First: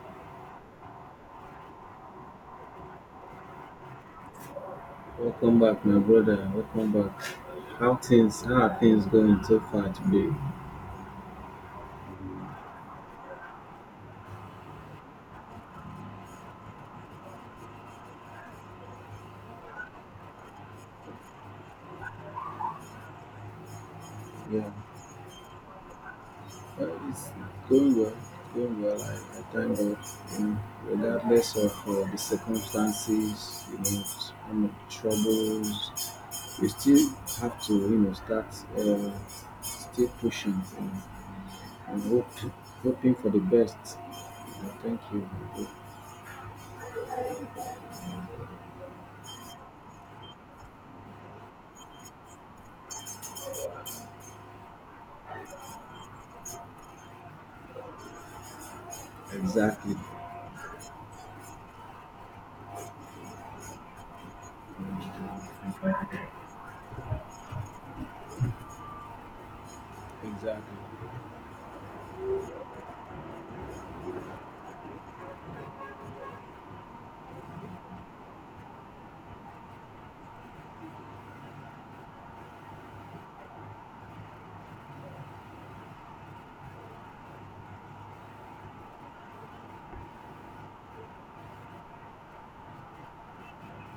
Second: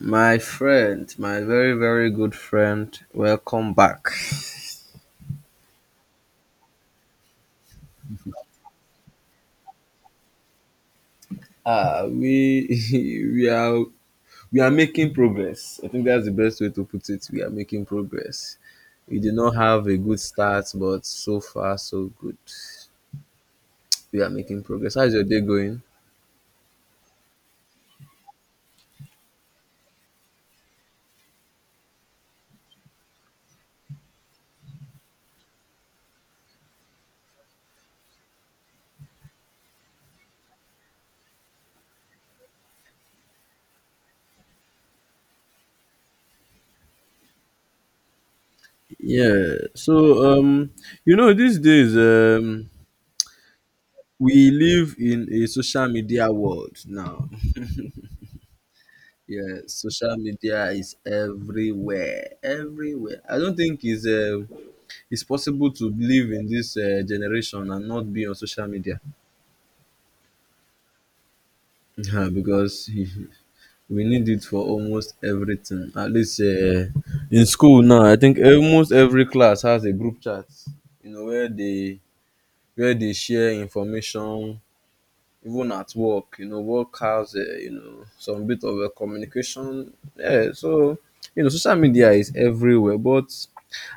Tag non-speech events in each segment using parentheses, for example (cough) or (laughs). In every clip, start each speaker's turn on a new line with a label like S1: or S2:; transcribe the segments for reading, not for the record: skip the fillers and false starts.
S1: My friend, my very very good friend, welcome back. We (laughs) we are we are making progress. I think that's the best way to put it. We are making progress. We did not have a good start, but so far so good. We are making progress. How's your day going? Yeah. So, these days, we live in a social media world now. Yeah, social media is everywhere, everywhere. I don't think it's possible to live in this generation and not be on social media. Yeah, because (laughs) we need it for almost everything. At least in school now, I think almost every class has a group chat. You know, where they share information. Even at work, you know, work has, some bit of a communication. Yeah, social media is everywhere. But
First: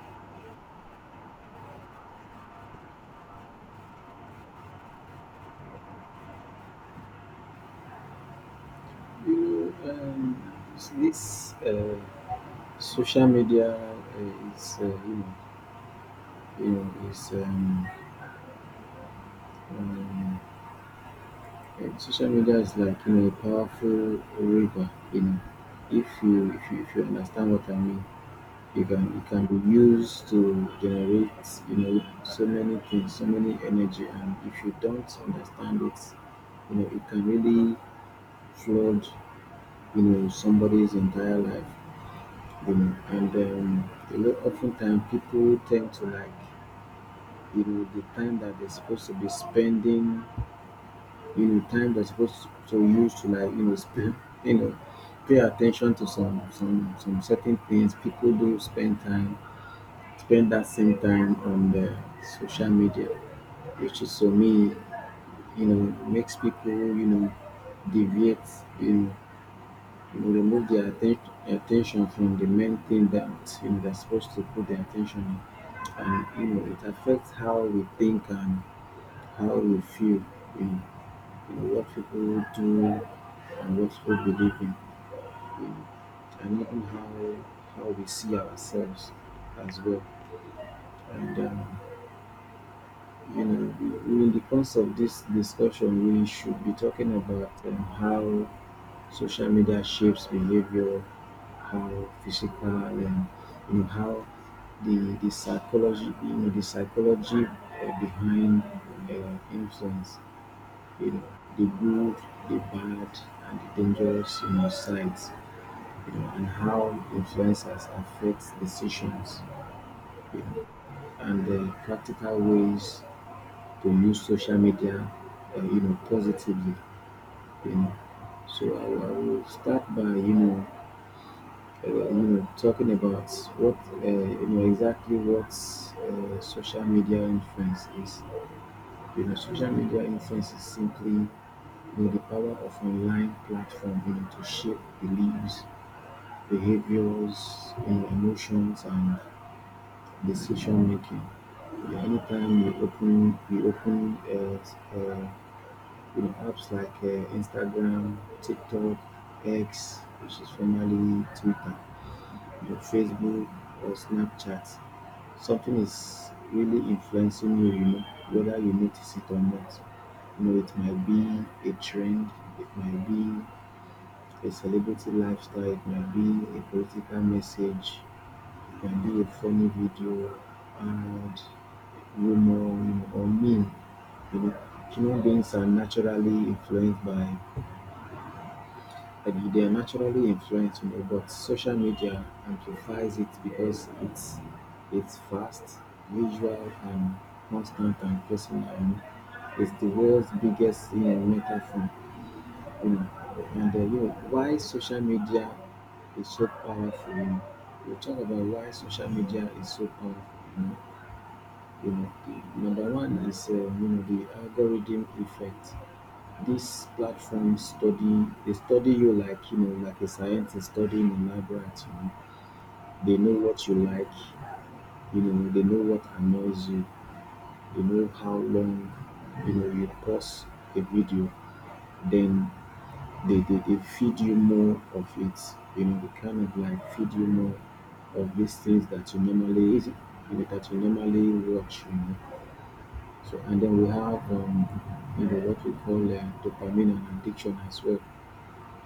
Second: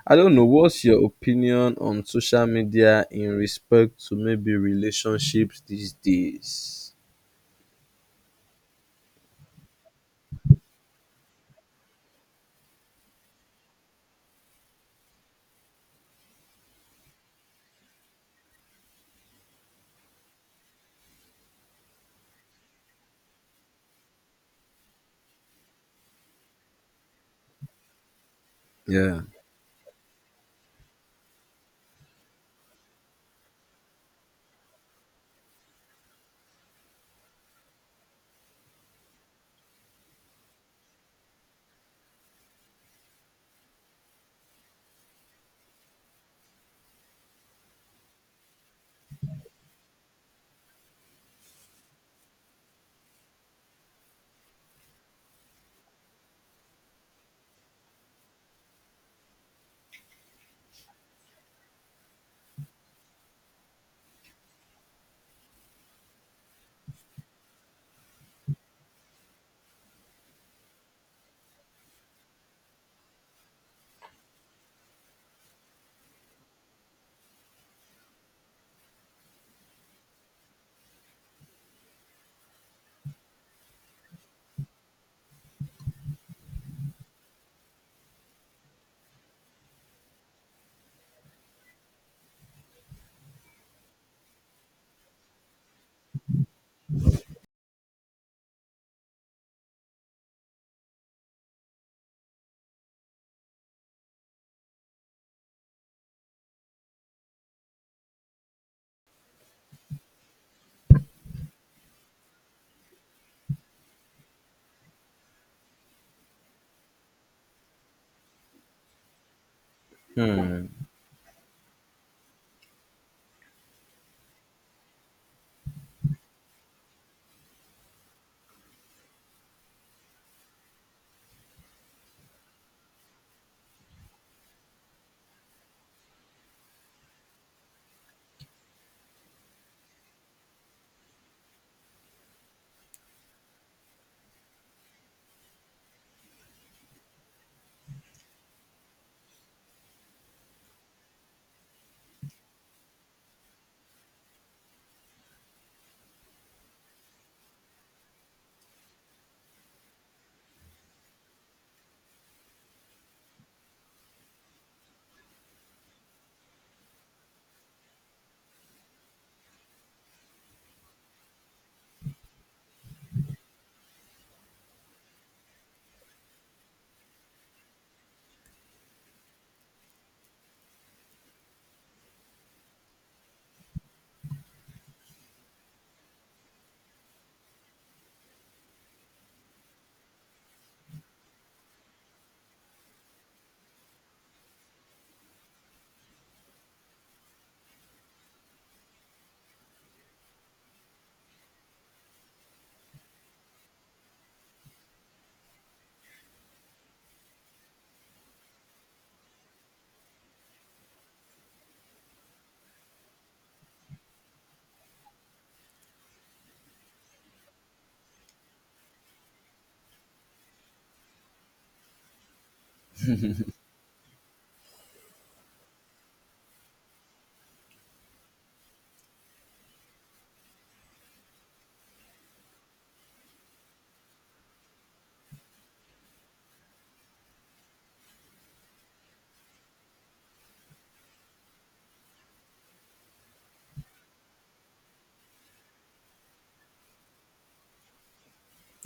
S1: I don't know, what's your opinion on social media in respect to maybe relationships these days? Yeah. Hmm.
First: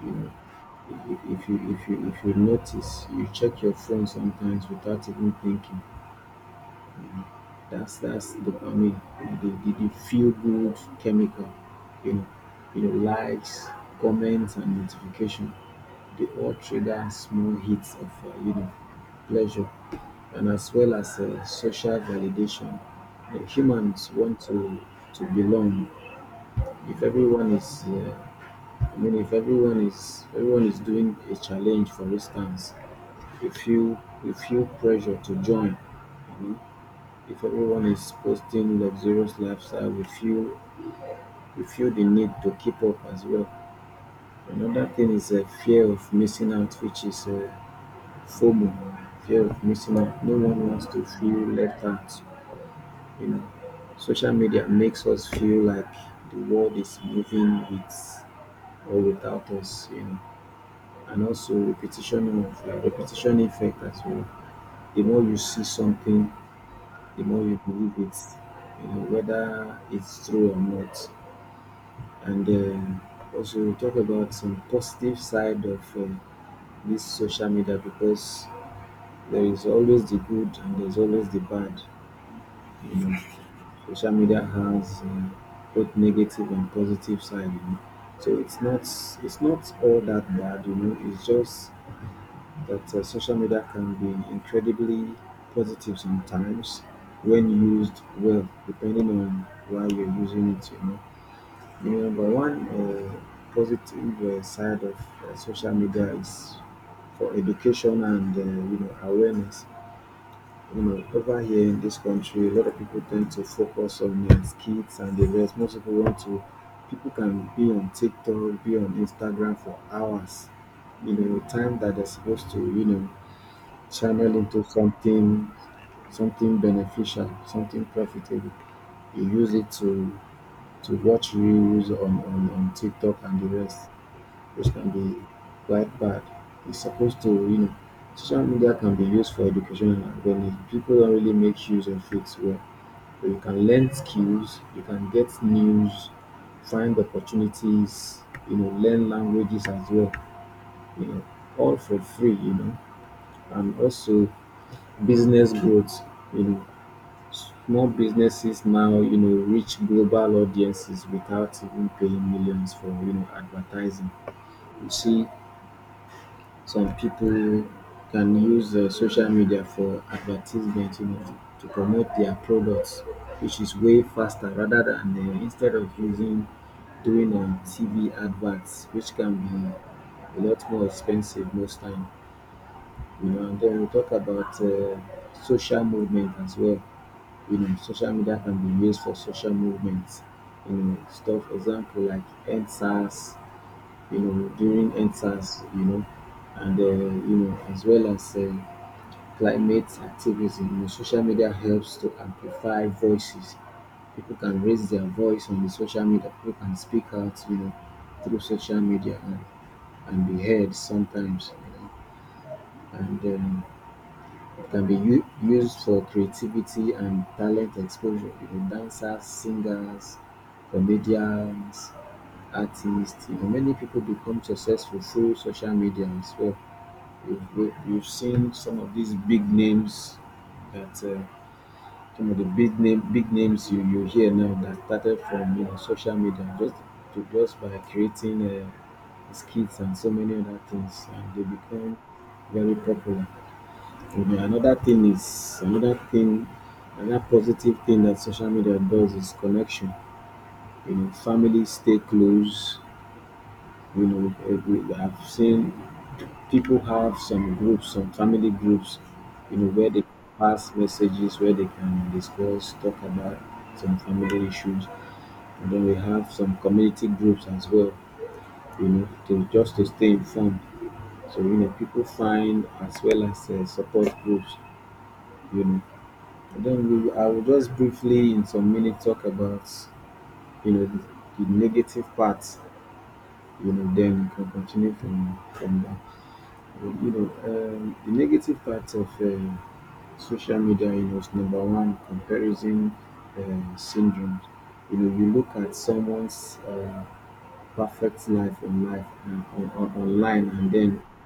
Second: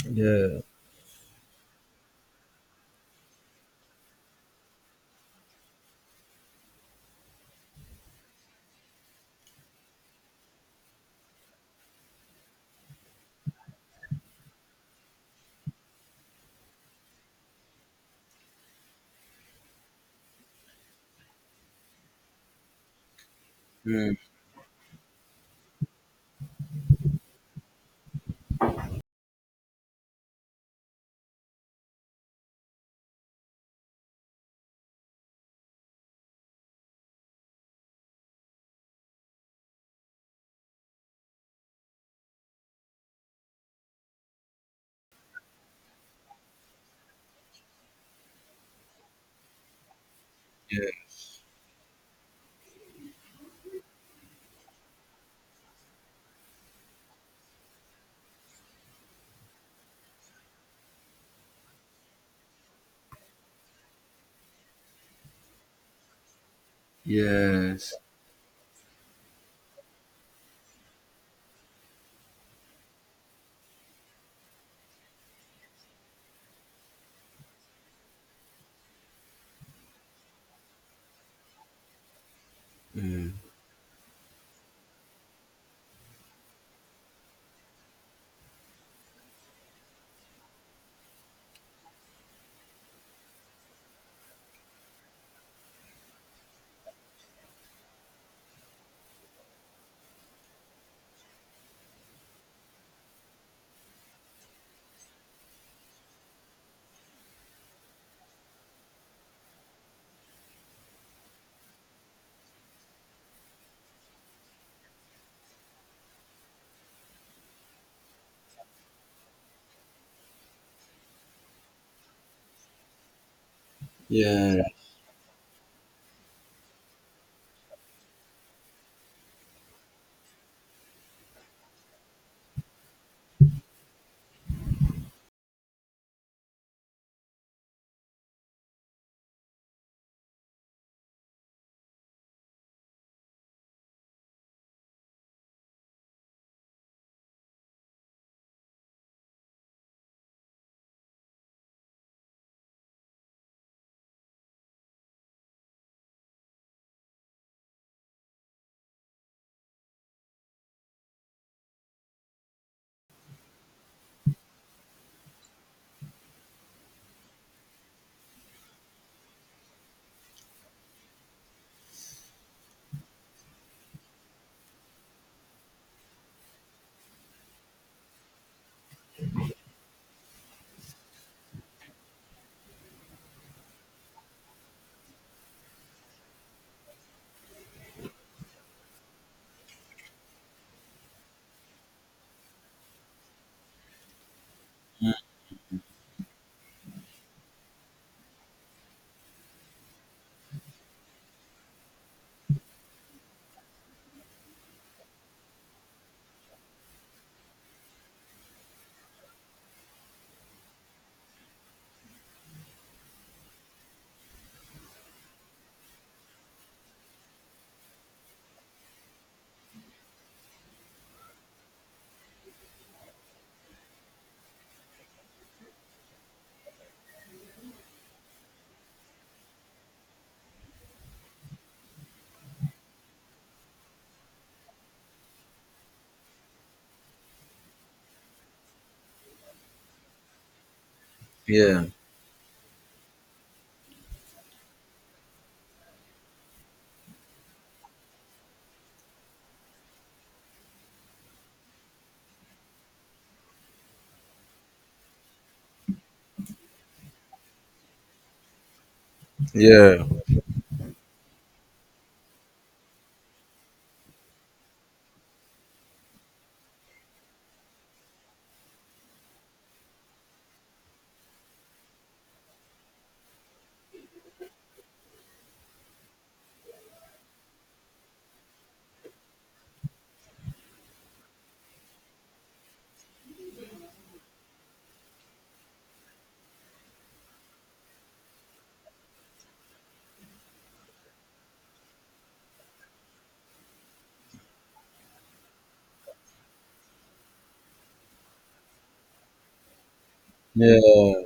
S1: Yeah. Hmm. Yeah. Yes. Mm. Yeah. Yeah. Yeah. Yeah.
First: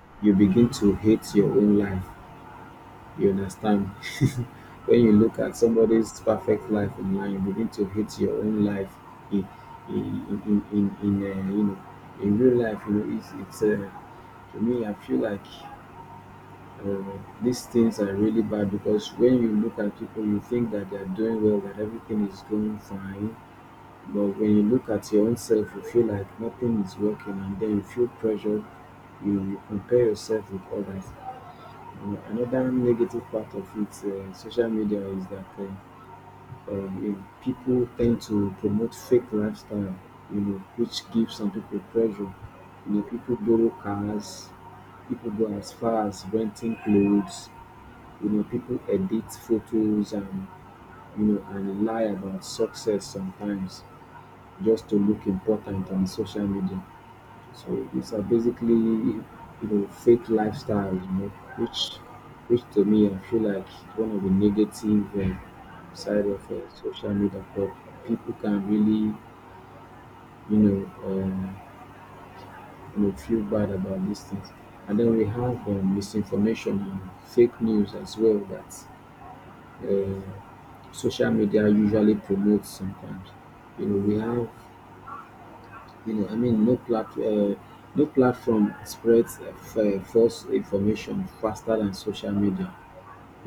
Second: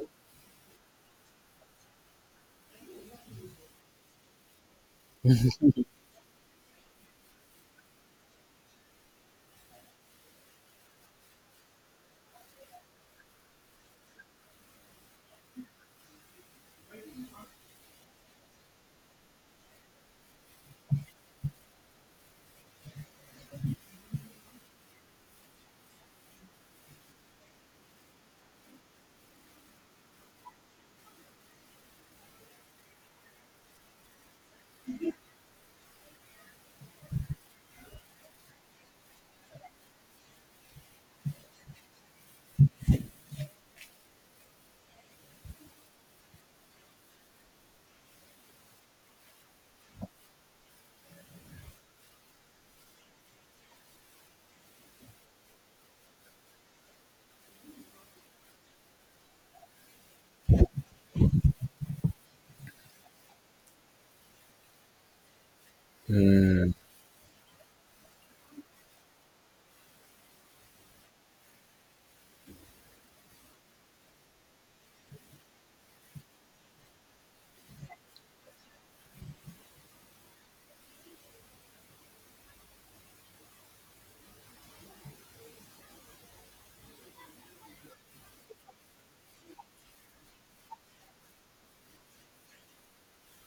S1: Hmm.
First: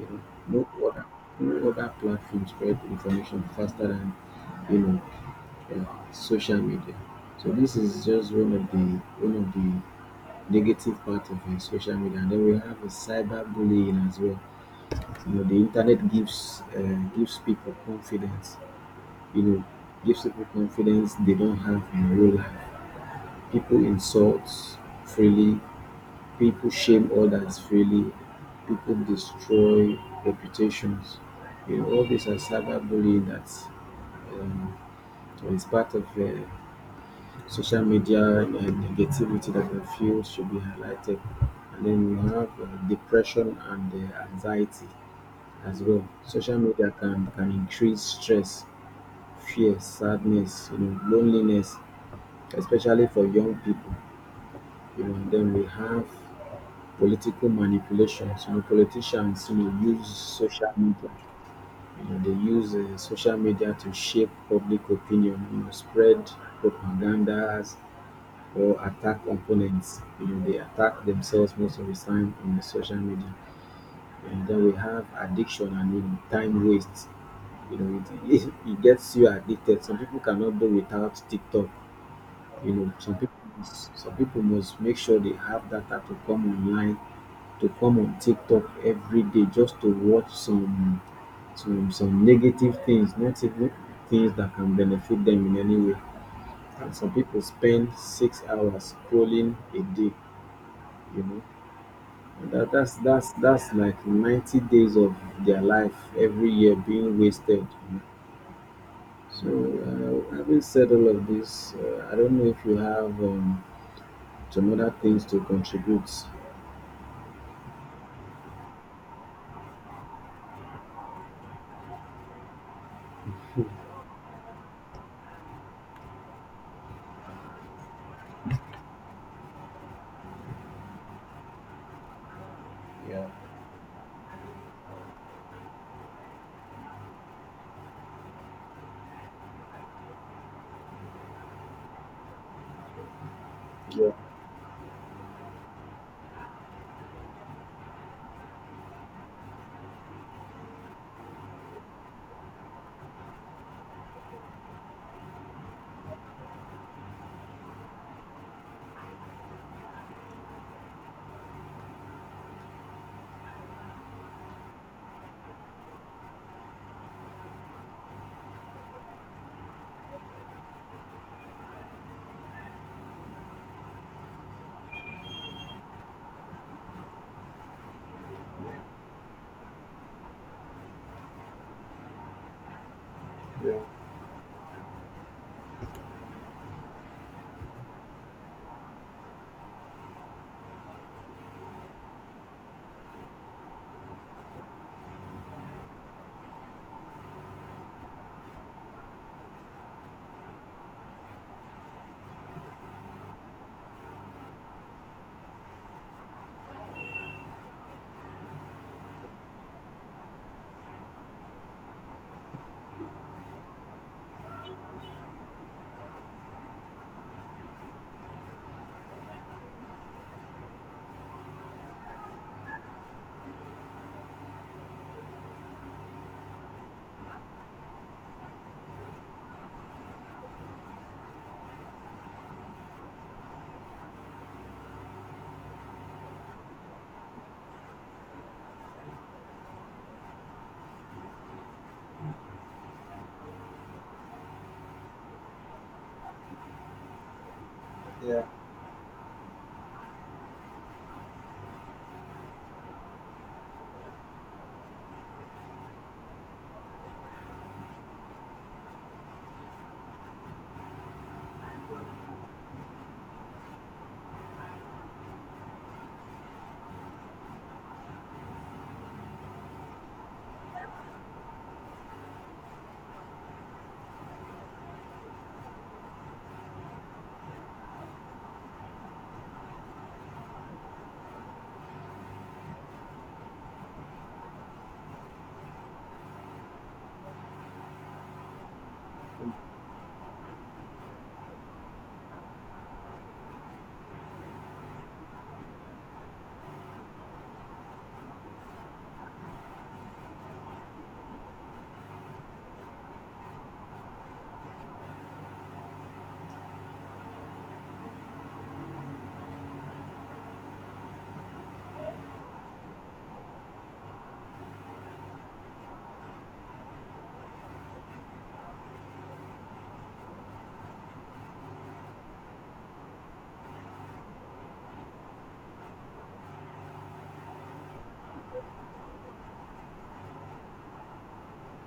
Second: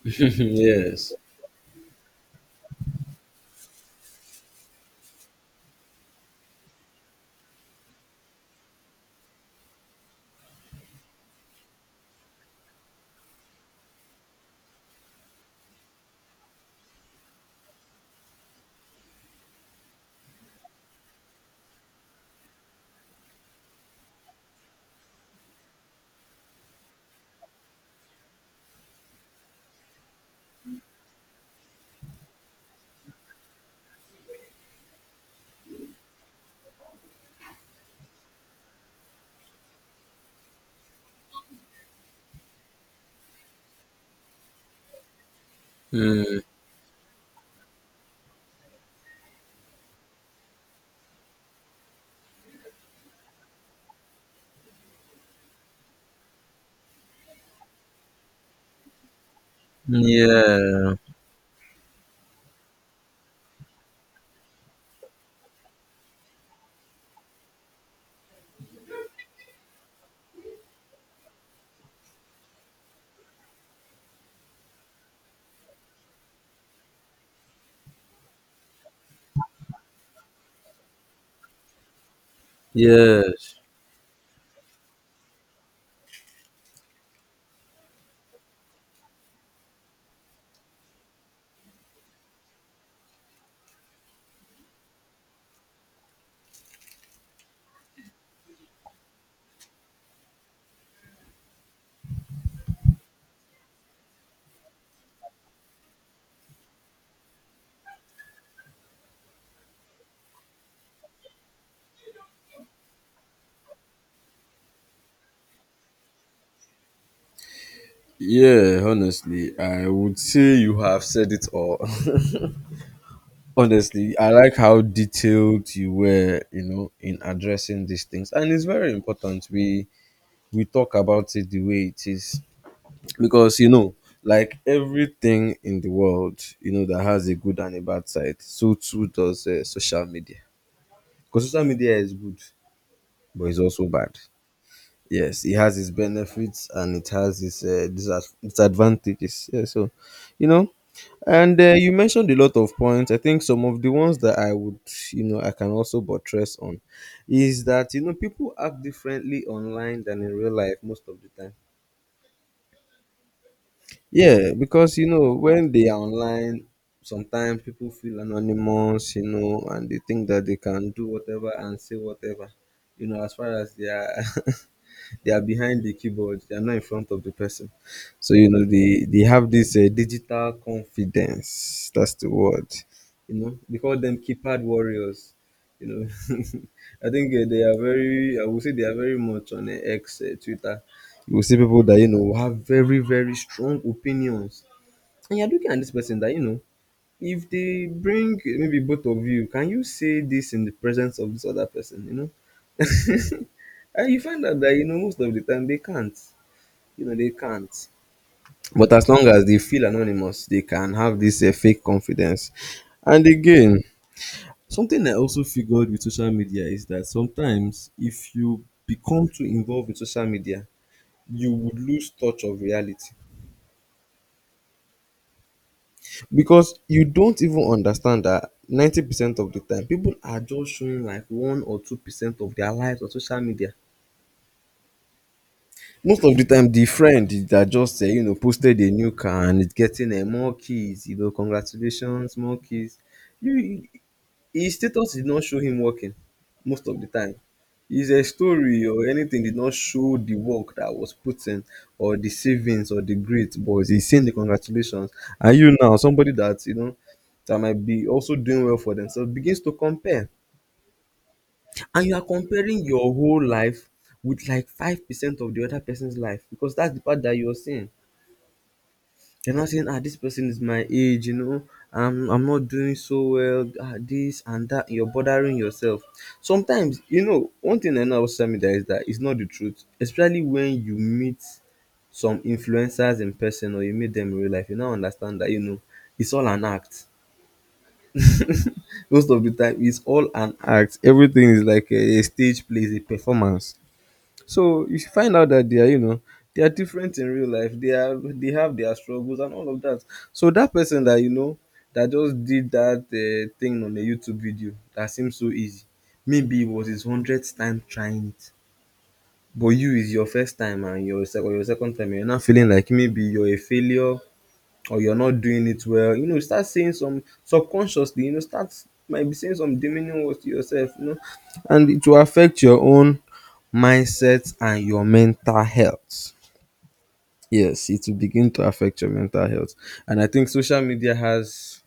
S1: (laughs) Yes. Hmm. Yeah. Yes. Yeah, honestly, I would say you have said it all. (laughs) Honestly, I like how detailed you were, you know, in addressing these things. And it's very important we talk about it the way it is. Because, you know, like everything in the world, you know, that has a good and a bad side, so too does social media. Because social media is good, but it's also bad. Yes, it has its benefits and it has its disadvantages. Yeah, so, you know, And uh, you mentioned a lot of points. I think some of the ones that I would, you know, I can also buttress on is that, you know, people act differently online than in real life most of the time. Yeah, because, you know, when they are online, sometimes people feel anonymous, you know, and they think that they can do whatever and say whatever, you know, as far as they are. (laughs) They are behind the keyboard, they are not in front of the person. So, you know, they have this digital confidence, that's the word. You know, they call them keypad warriors, you know. (laughs) I think they are very, I would say they are very much on X, Twitter. You will see people that, you know, have very very strong opinions, and you're looking at this person that, you know, if they bring maybe both of you, can you say this in the presence of this other person? You know, (laughs) and you find out that, you know, most of the time they can't. You know, they can't. But as long as they feel anonymous, they can have this fake confidence. And again, something I also figured with social media is that sometimes if you become too involved with social media, you would lose touch of reality. Because you don't even understand that 90% of the time people are just showing like 1 or 2% of their lives on social media. Most of the time the friend that just posted a new car and is getting more keys, you know, congratulations, more keys. You His status did not show him working most of the time. His story or anything did not show the work that was put in, or the savings or the grit, but he's saying the congratulations. And you now, somebody that, you know, that might be also doing well for themselves, begins to compare. And you are comparing your whole life with like 5% of the other person's life, because that's the part that you're seeing. They're not saying, ah, this person is my age, you know, I'm not doing so well, ah, this and that. You're bothering yourself. Sometimes, you know, one thing I know about social media is that it's not the truth, especially when you meet some influencers in person or you meet them in real life. You now understand that, you know, it's all an act. Most of the time, it's all an act. Everything is like a stage play, it's a performance. So you should find out that they are, you know, they are different in real life. They have their struggles and all of that. So that person that, you know, that just did that thing on a YouTube video that seems so easy, maybe it was his 100th time trying it. But you, is your first time and your second time, you're not feeling like maybe you're a failure or you're not doing it well, you know, start saying some subconsciously, you know, start might be saying some demeaning words to yourself, you know, and it will affect your own mindset and your mental health. Yes, it will begin to affect your mental health, and I think social media has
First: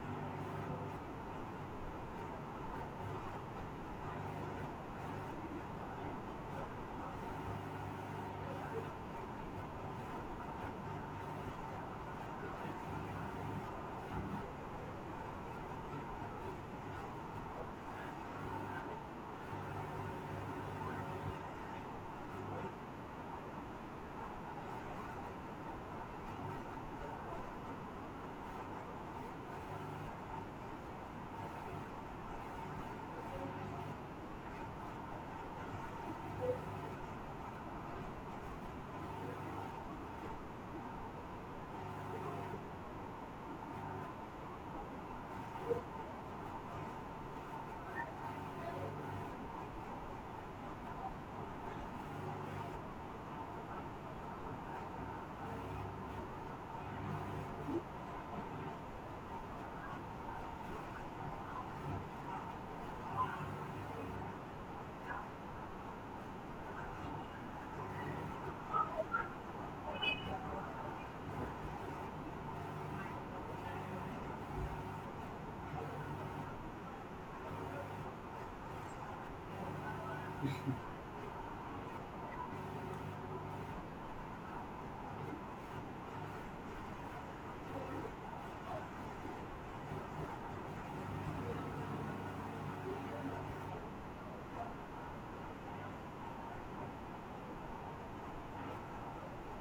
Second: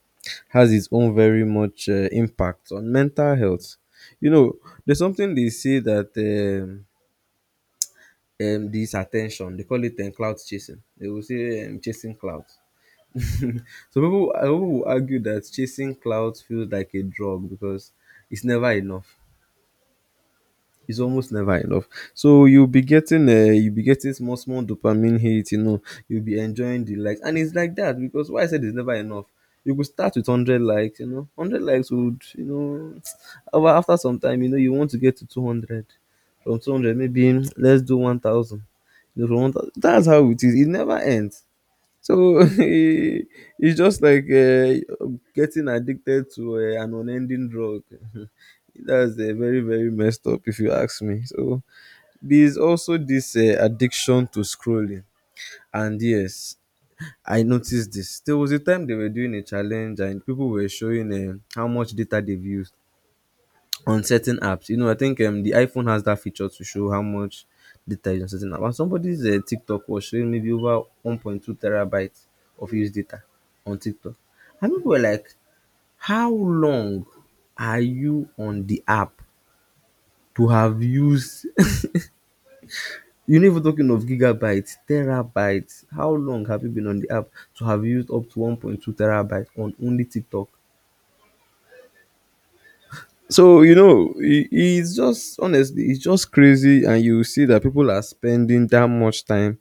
S1: has its own very much impact on mental health. You know, there's something they say that this attention they call it cloud chasing. They will say chasing clouds. (laughs) Some some people will argue that chasing clout feels like a drug because it's never enough. It's almost never enough. So you'll be getting small, small dopamine hit. You know, you'll be enjoying the likes, and it's like that because why I said it's never enough. You could start with hundred likes. You know, hundred likes would, you know, (tsk) over after some time, you know, you want to get to 200. From 200, maybe (tsk) let's do 1,000. You know, from 1,000, that's how it is. It never ends. So (laughs) it's just like getting addicted to an unending drug. (laughs) That's very, very messed up, if you ask me. So there's also this addiction to scrolling. And yes, I noticed this. There was a time they were doing a challenge and people were showing how much data they've used on certain apps. You know, I think the iPhone has that feature to show how much data is on certain apps. And somebody's TikTok was showing maybe over 1.2 terabytes of used data on TikTok. And people were like, how long are you on the app to have used? (laughs) You know, even talking of gigabytes, terabytes, how long have you been on the app to have used up to 1.2 terabytes on only TikTok? So you know, it's just honestly, it's just crazy, and you see that people are spending that much time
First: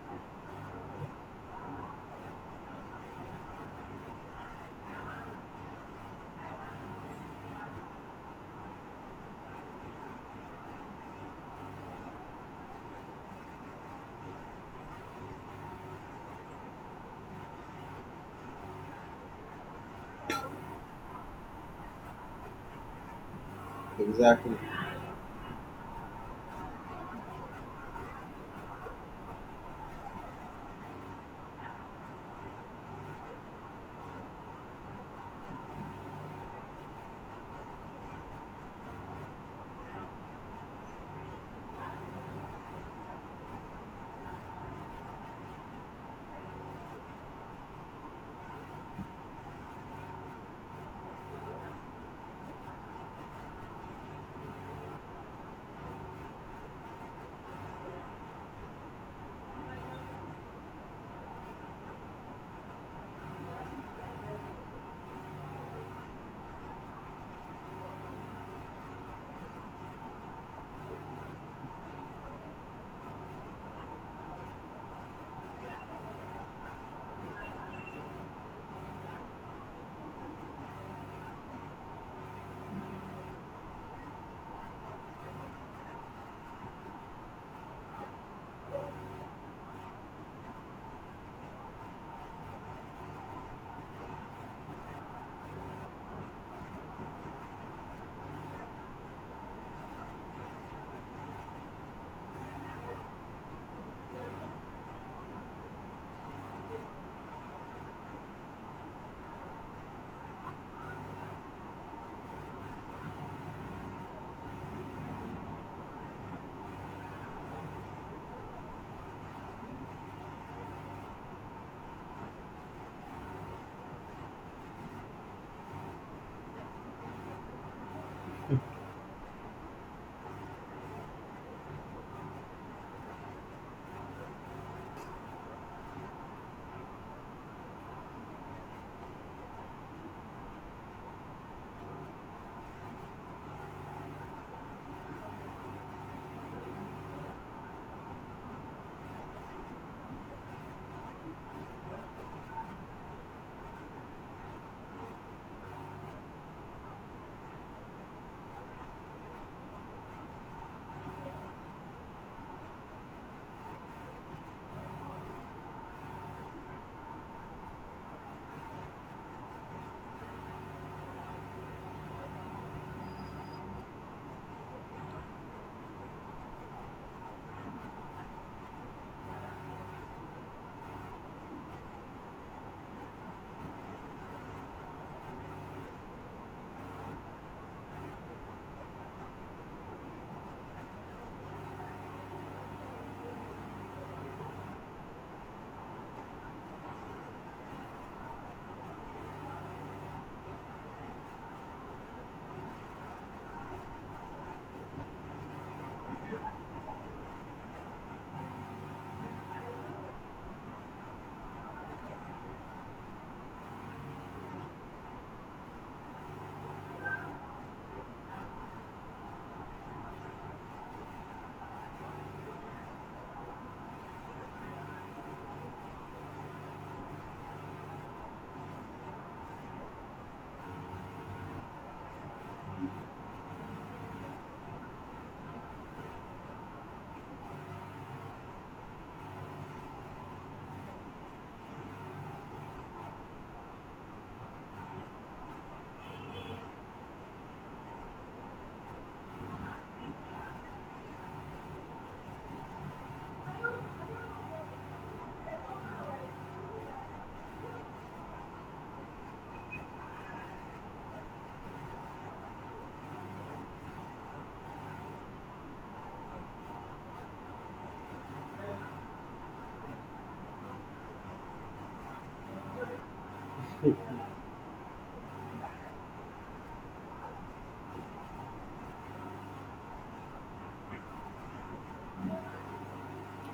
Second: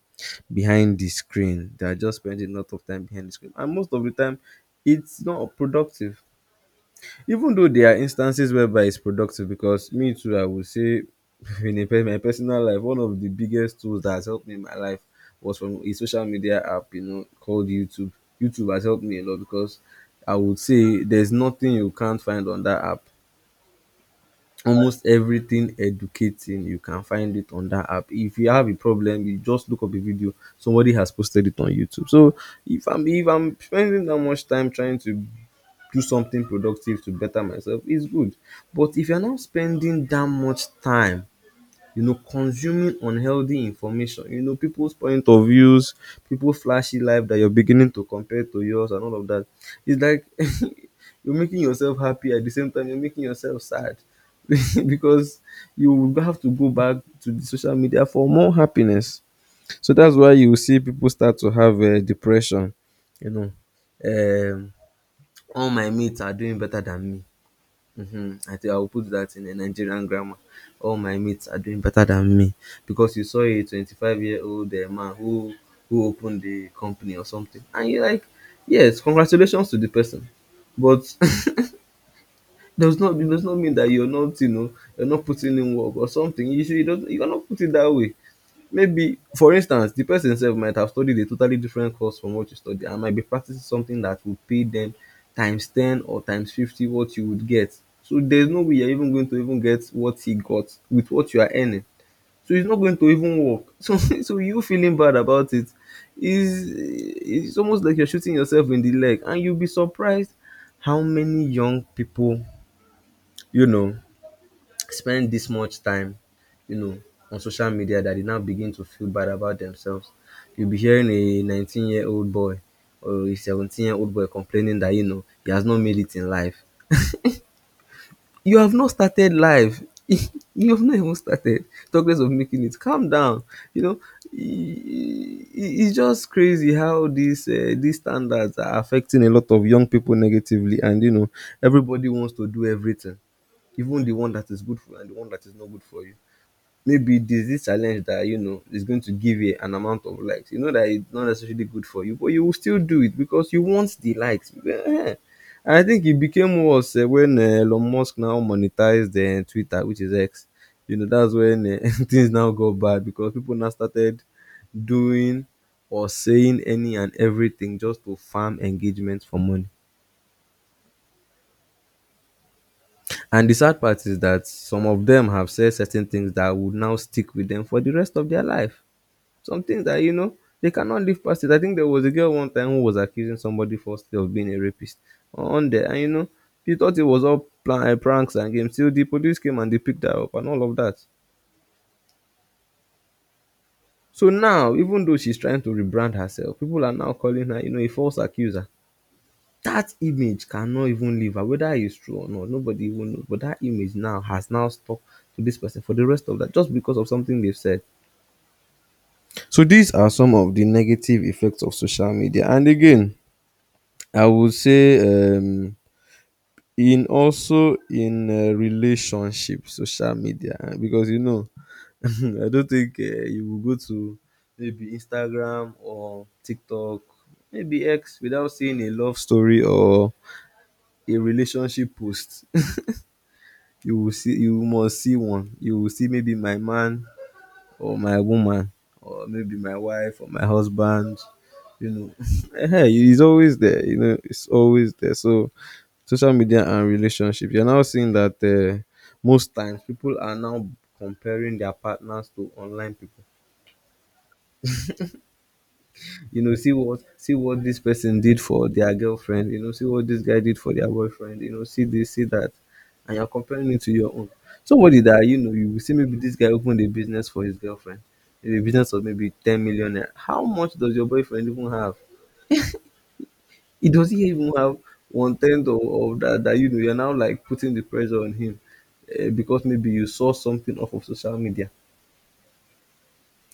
S1: behind the screen. They are just spending a lot of time behind the screen, and most of the time, it's not productive. Even though there are instances whereby it's productive, because me too, I would say, (laughs) in my personal life, one of the biggest tools that has helped me in my life was from a social media app, you know, called YouTube. YouTube has helped me a lot because I would say there's nothing you can't find on that app. Almost everything educating you can find it on that app. If you have a problem, you just look up a video, somebody has posted it on YouTube. So if I'm spending that much time trying to do something productive to better myself, it's good. But if you're not spending that much time, you know, consuming unhealthy information, you know, people's point of views, people's flashy life that you're beginning to compare to yours and all of that. It's like (laughs) you're making yourself happy at the same time you're making yourself sad (laughs) because you will have to go back to the social media for more happiness. So that's why you see people start to have depression, you know. Um, all my mates are doing better than me. Mm-hmm. I think I'll put that in a Nigerian grammar. All my mates are doing better than me because you saw a 25-year-old man who opened the company or something, and you're like, yes, congratulations to the person, but (laughs) does not, it does not mean that you're not, you know, you're not putting in work or something. You should, you don't, you're not put it that way. Maybe, for instance, the person sef might have studied a totally different course from what you study and might be practicing something that would pay them times ten or times 50 what you would get. So there's no way you're even going to even get what he got with what you are earning. So it's not going to even work. (laughs) So you feeling bad about it's almost like you're shooting yourself in the leg, and you'll be surprised how many young people, you know, spend this much time, you know, on social media that they now begin to feel bad about themselves. You'll be hearing a 19-year-old boy or a 17-year-old boy complaining that, he has not made it in life. You have not started life. (laughs) You have not even started. Talk less of making it. Calm down. You know, i- it's just crazy how these standards are affecting a lot of young people negatively, and everybody wants to do everything, even the one that is good for you and the one that is not good for you. Maybe there's this challenge that is going to give you an amount of likes. You know that it's not necessarily good for you, but you will still do it because you want the likes. Eh. And I think it became worse when Elon Musk now monetized Twitter, which is X. You know, that's when (laughs) things now go bad, because people now started doing or saying any and everything just to farm engagement for money. And the sad part is that some of them have said certain things that would now stick with them for the rest of their life. Some things that they cannot live past it. I think there was a girl one time who was accusing somebody falsely of being a rapist on there, and she thought it was all pranks and games, till the police came and they picked her up and all of that. So now, even though she's trying to rebrand herself, people are now calling her, a false accuser. That image cannot even leave her, whether it's true or not. Nobody even knows. But that image now has now stuck to this person for the rest of that, just because of something they've said. So these are some of the negative effects of social media. And again, I would say in also in relationship, social media because (laughs) I don't think you will go to maybe Instagram or TikTok, maybe X, without seeing a love story or a relationship post. (laughs) You will see, you must see one. You will see maybe my man or my woman, or maybe my wife or my husband, you know (laughs) ehen, it's always there, it's always there. So social media and relationship, you're now seeing that most times people are now comparing their partners to online people. You know, see what this person did for their girlfriend. You know, see what this guy did for their boyfriend. You know, see this, see that. And you're comparing it to your own, somebody that you know. You will see maybe this guy opened a business for his girlfriend, a business of maybe 10 million naira. How much does your boyfriend even have? He does not even have one tenth of that, that you're now like putting the pressure on him, because maybe you saw something off of social media.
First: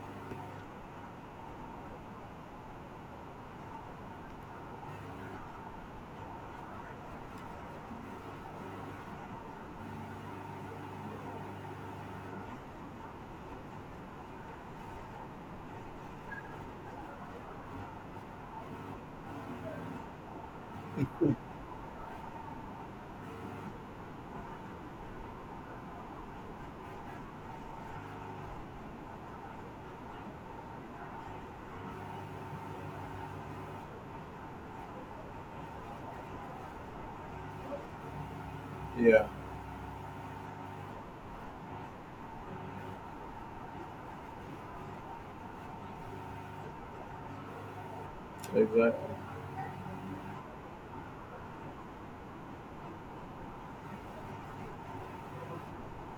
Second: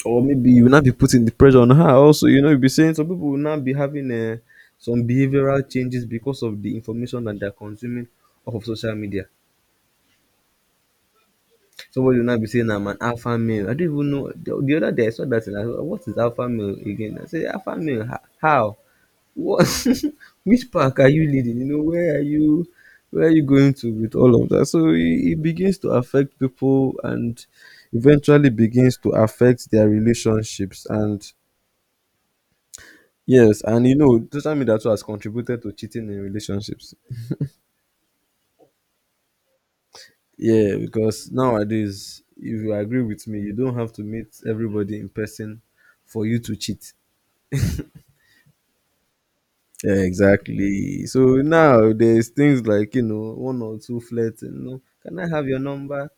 S1: Or maybe you will not be putting the pressure on her also. You know, you'll be saying, some people will not be having some behavioral changes because of the information that they're consuming off of social media. Somebody will not be saying I'm an alpha male. I don't even know. The other day I saw that and I thought, what is alpha male again? I said, alpha male, how? What? (laughs) Which park are you leading? You know, where are you? Where are you going to with all of that? So it begins to affect people and eventually begins to affect their relationships. And yes, and you know, social media too has contributed to cheating in relationships. Yeah, because nowadays, if you agree with me, you don't have to meet everybody in person for you to cheat.
S2: Exactly.
S1: Yeah, exactly. So now there's things like, you know, one or two flirts, and, you know, can I have your number?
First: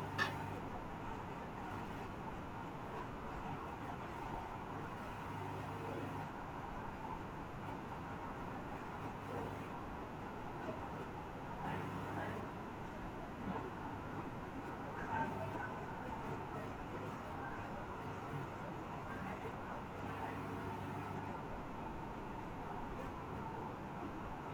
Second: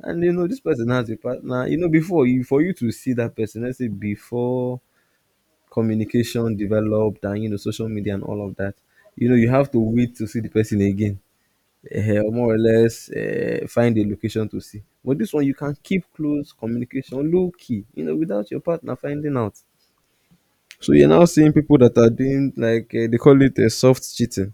S1: And you know, this person has a partner. You know, before you for you to see that person, let's say before communication developed, and you know, social media and all of that, you know, you have to wait to see the person again. More or less, find a location to see. But this one, you can keep close communication, low key, you know, without your partner finding out. So you're now seeing people that are doing, like, they call it a soft cheating,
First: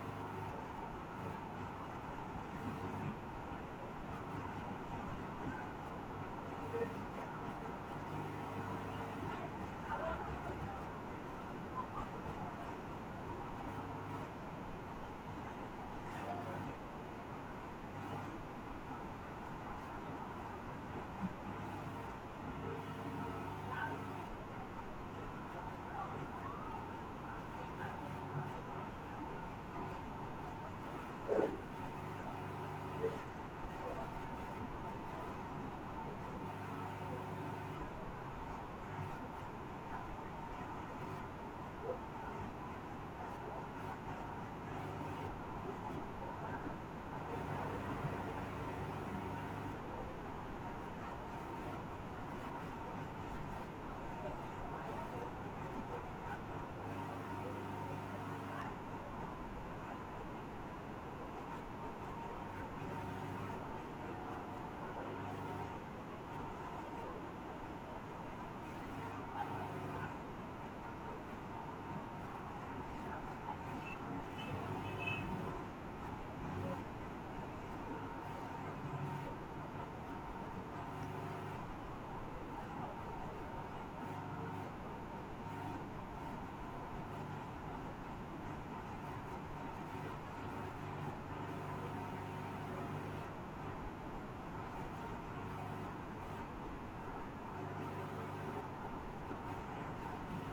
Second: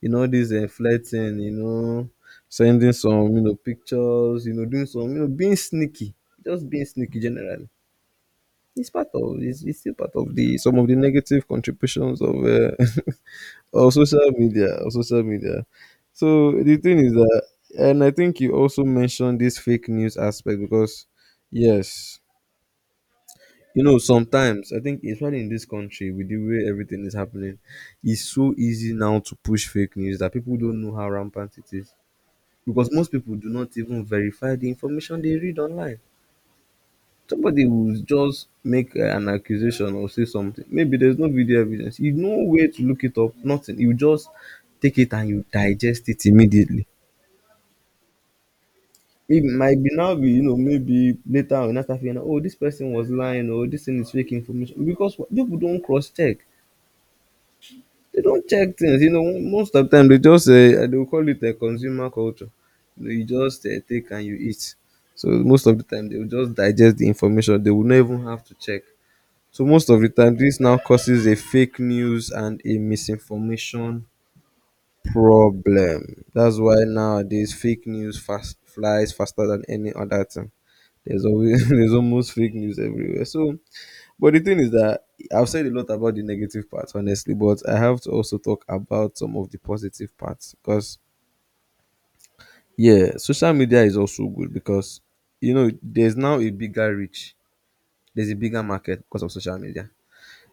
S1: you know, this flirting, you know, sending some, you know, pictures, you know, doing some, you know, being sneaky, just being sneaky generally. It's part of it's still part of the some of the negative contributions of (laughs) or social media. So the thing is that, and I think you also mentioned this fake news aspect. Because yes, you know, sometimes I think, especially in this country, with the way everything is happening, it's so easy now to push fake news that people don't know how rampant it is, because most people do not even verify the information they read online. Somebody will just make an accusation or say something. Maybe there's no video evidence, you know where to look it up. Nothing. You just take it and you digest it immediately. It might be now be, you know, maybe later on, after feeling, oh, this person was lying or this thing is fake information. Because people don't cross check. They don't check things. You know, most of the time they just they will call it a consumer culture. You know, you just take and you eat. So most of the time they will just digest the information. They will not even have to check. So most of the time, this now causes a fake news and a misinformation problem. That's why nowadays fake news fast flies faster than any other thing. There's always, (laughs) there's almost fake news everywhere. So, but the thing is that, I've said a lot about the negative parts, honestly, but I have to also talk about some of the positive parts. Because yeah, social media is also good, because you know, there's now a bigger reach, there's a bigger market because of social media.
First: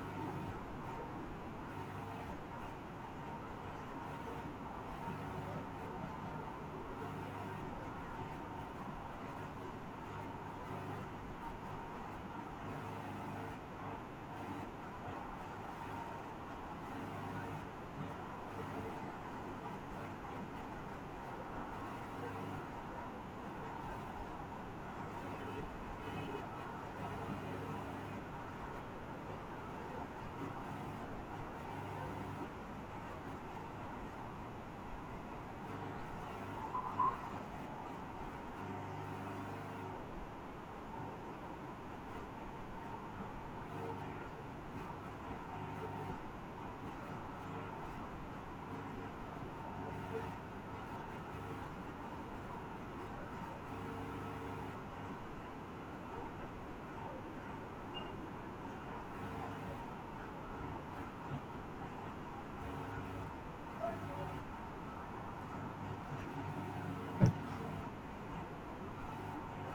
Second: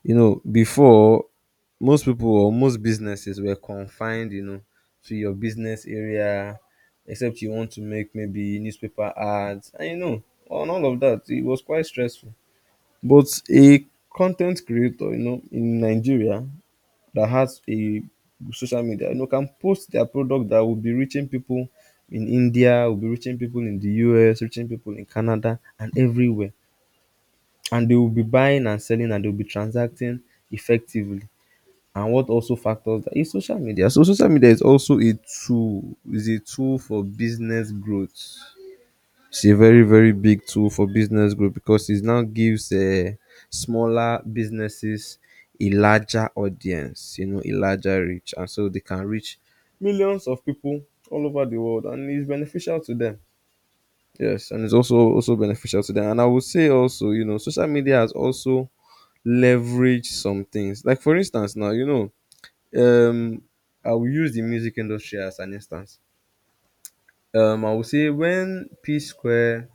S1: You know, before, most people or most businesses were confined, you know, to your business area, except you want to make maybe newspaper ads, and you know, on all of that, it was quite stressful. But a content creator, you know, in Nigeria that has a social media, you know, can post their product that will be reaching people in India, will be reaching people in the US, reaching people in Canada, and everywhere. And they will be buying and selling, and they'll be transacting effectively. And what also factors that is social media. So social media is also a tool, is a tool for business growth. It's a very very big tool for business growth, because it now gives smaller businesses a larger audience, you know, a larger reach, and so they can reach millions of people all over the world, and it's beneficial to them. Yes, and it's also also beneficial to them. And I would say also, you know, social media has also leveraged some things. Like for instance, now, you know, um I will use the music industry as an instance. I will say when P Square,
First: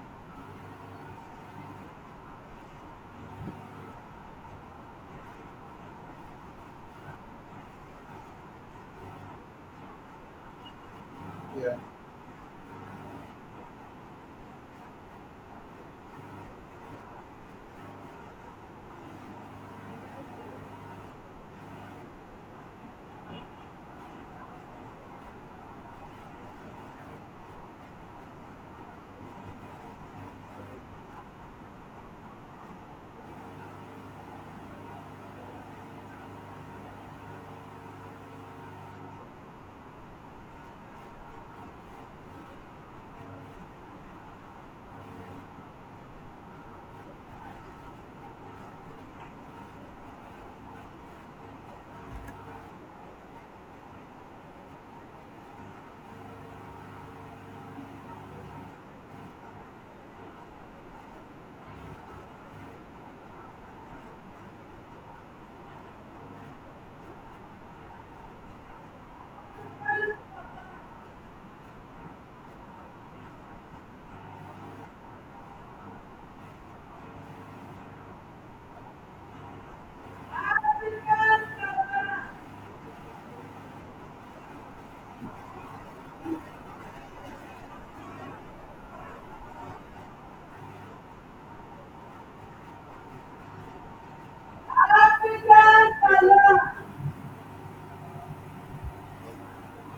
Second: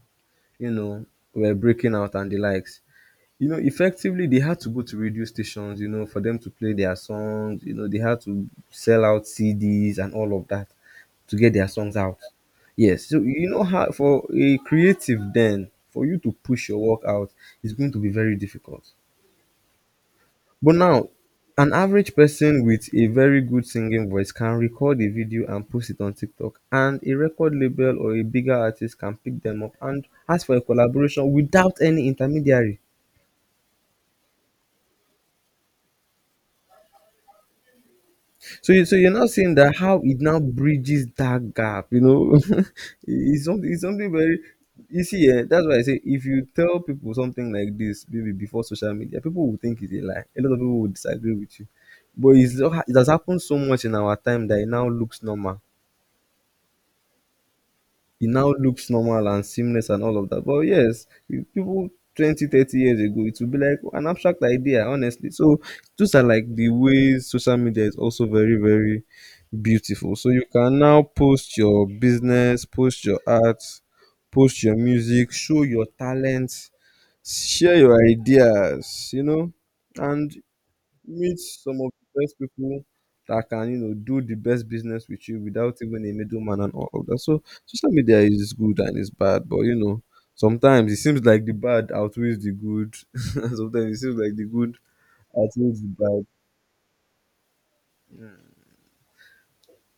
S1: you know, were breaking out and the likes, you know, effectively they had to go to radio stations, you know, for them to play their songs. You know, they had to sell out CDs and all of that to get their songs out. Yes, so you know how for a creative then, for you to push your work out is going to be very difficult. But now, an average person with a very good singing voice can record a video and post it on TikTok, and a record label or a bigger artist can pick them up and ask for a collaboration without any intermediary. So you so you're now seeing that how it now bridges that gap, you know. (laughs) It's something very, you see, that's why I say, if you tell people something like this maybe before social media, people will think it's a lie. A lot of people will disagree with you. But it's, it has happened so much in our time that it now looks normal. It now looks normal and seamless and all of that. But yes, if people 20, 30 years ago, it would be like an abstract idea, honestly. So those are like the ways social media is also very, very beautiful. So you can now post your business, post your art, post your music, show your talent, share your ideas, you know. And meet some of the best people that can, you know, do the best business with you without even a middleman and all of that. So social media is good and it's bad, but you know, sometimes it seems like the bad outweighs the good (laughs) and sometimes it seems like the good outweighs the bad.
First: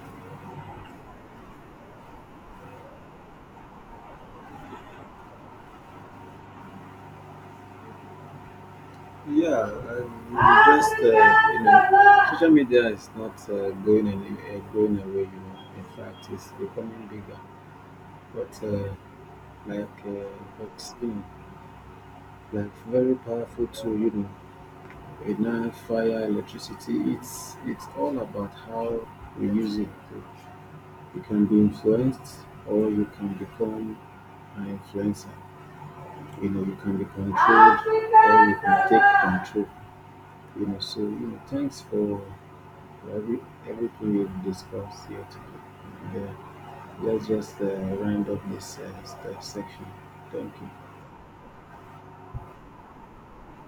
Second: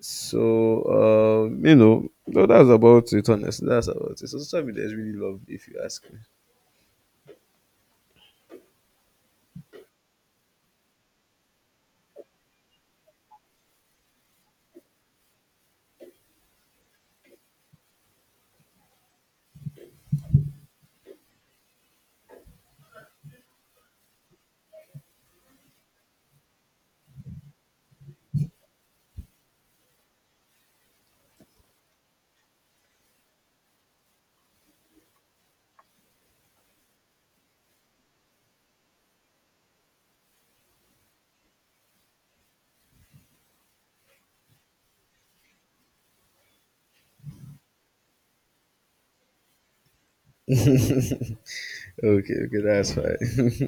S1: So you know, so that's about it, honestly. That's about it. So social media is really lovely, if you ask me. Okay, okay, that's fine. (laughs)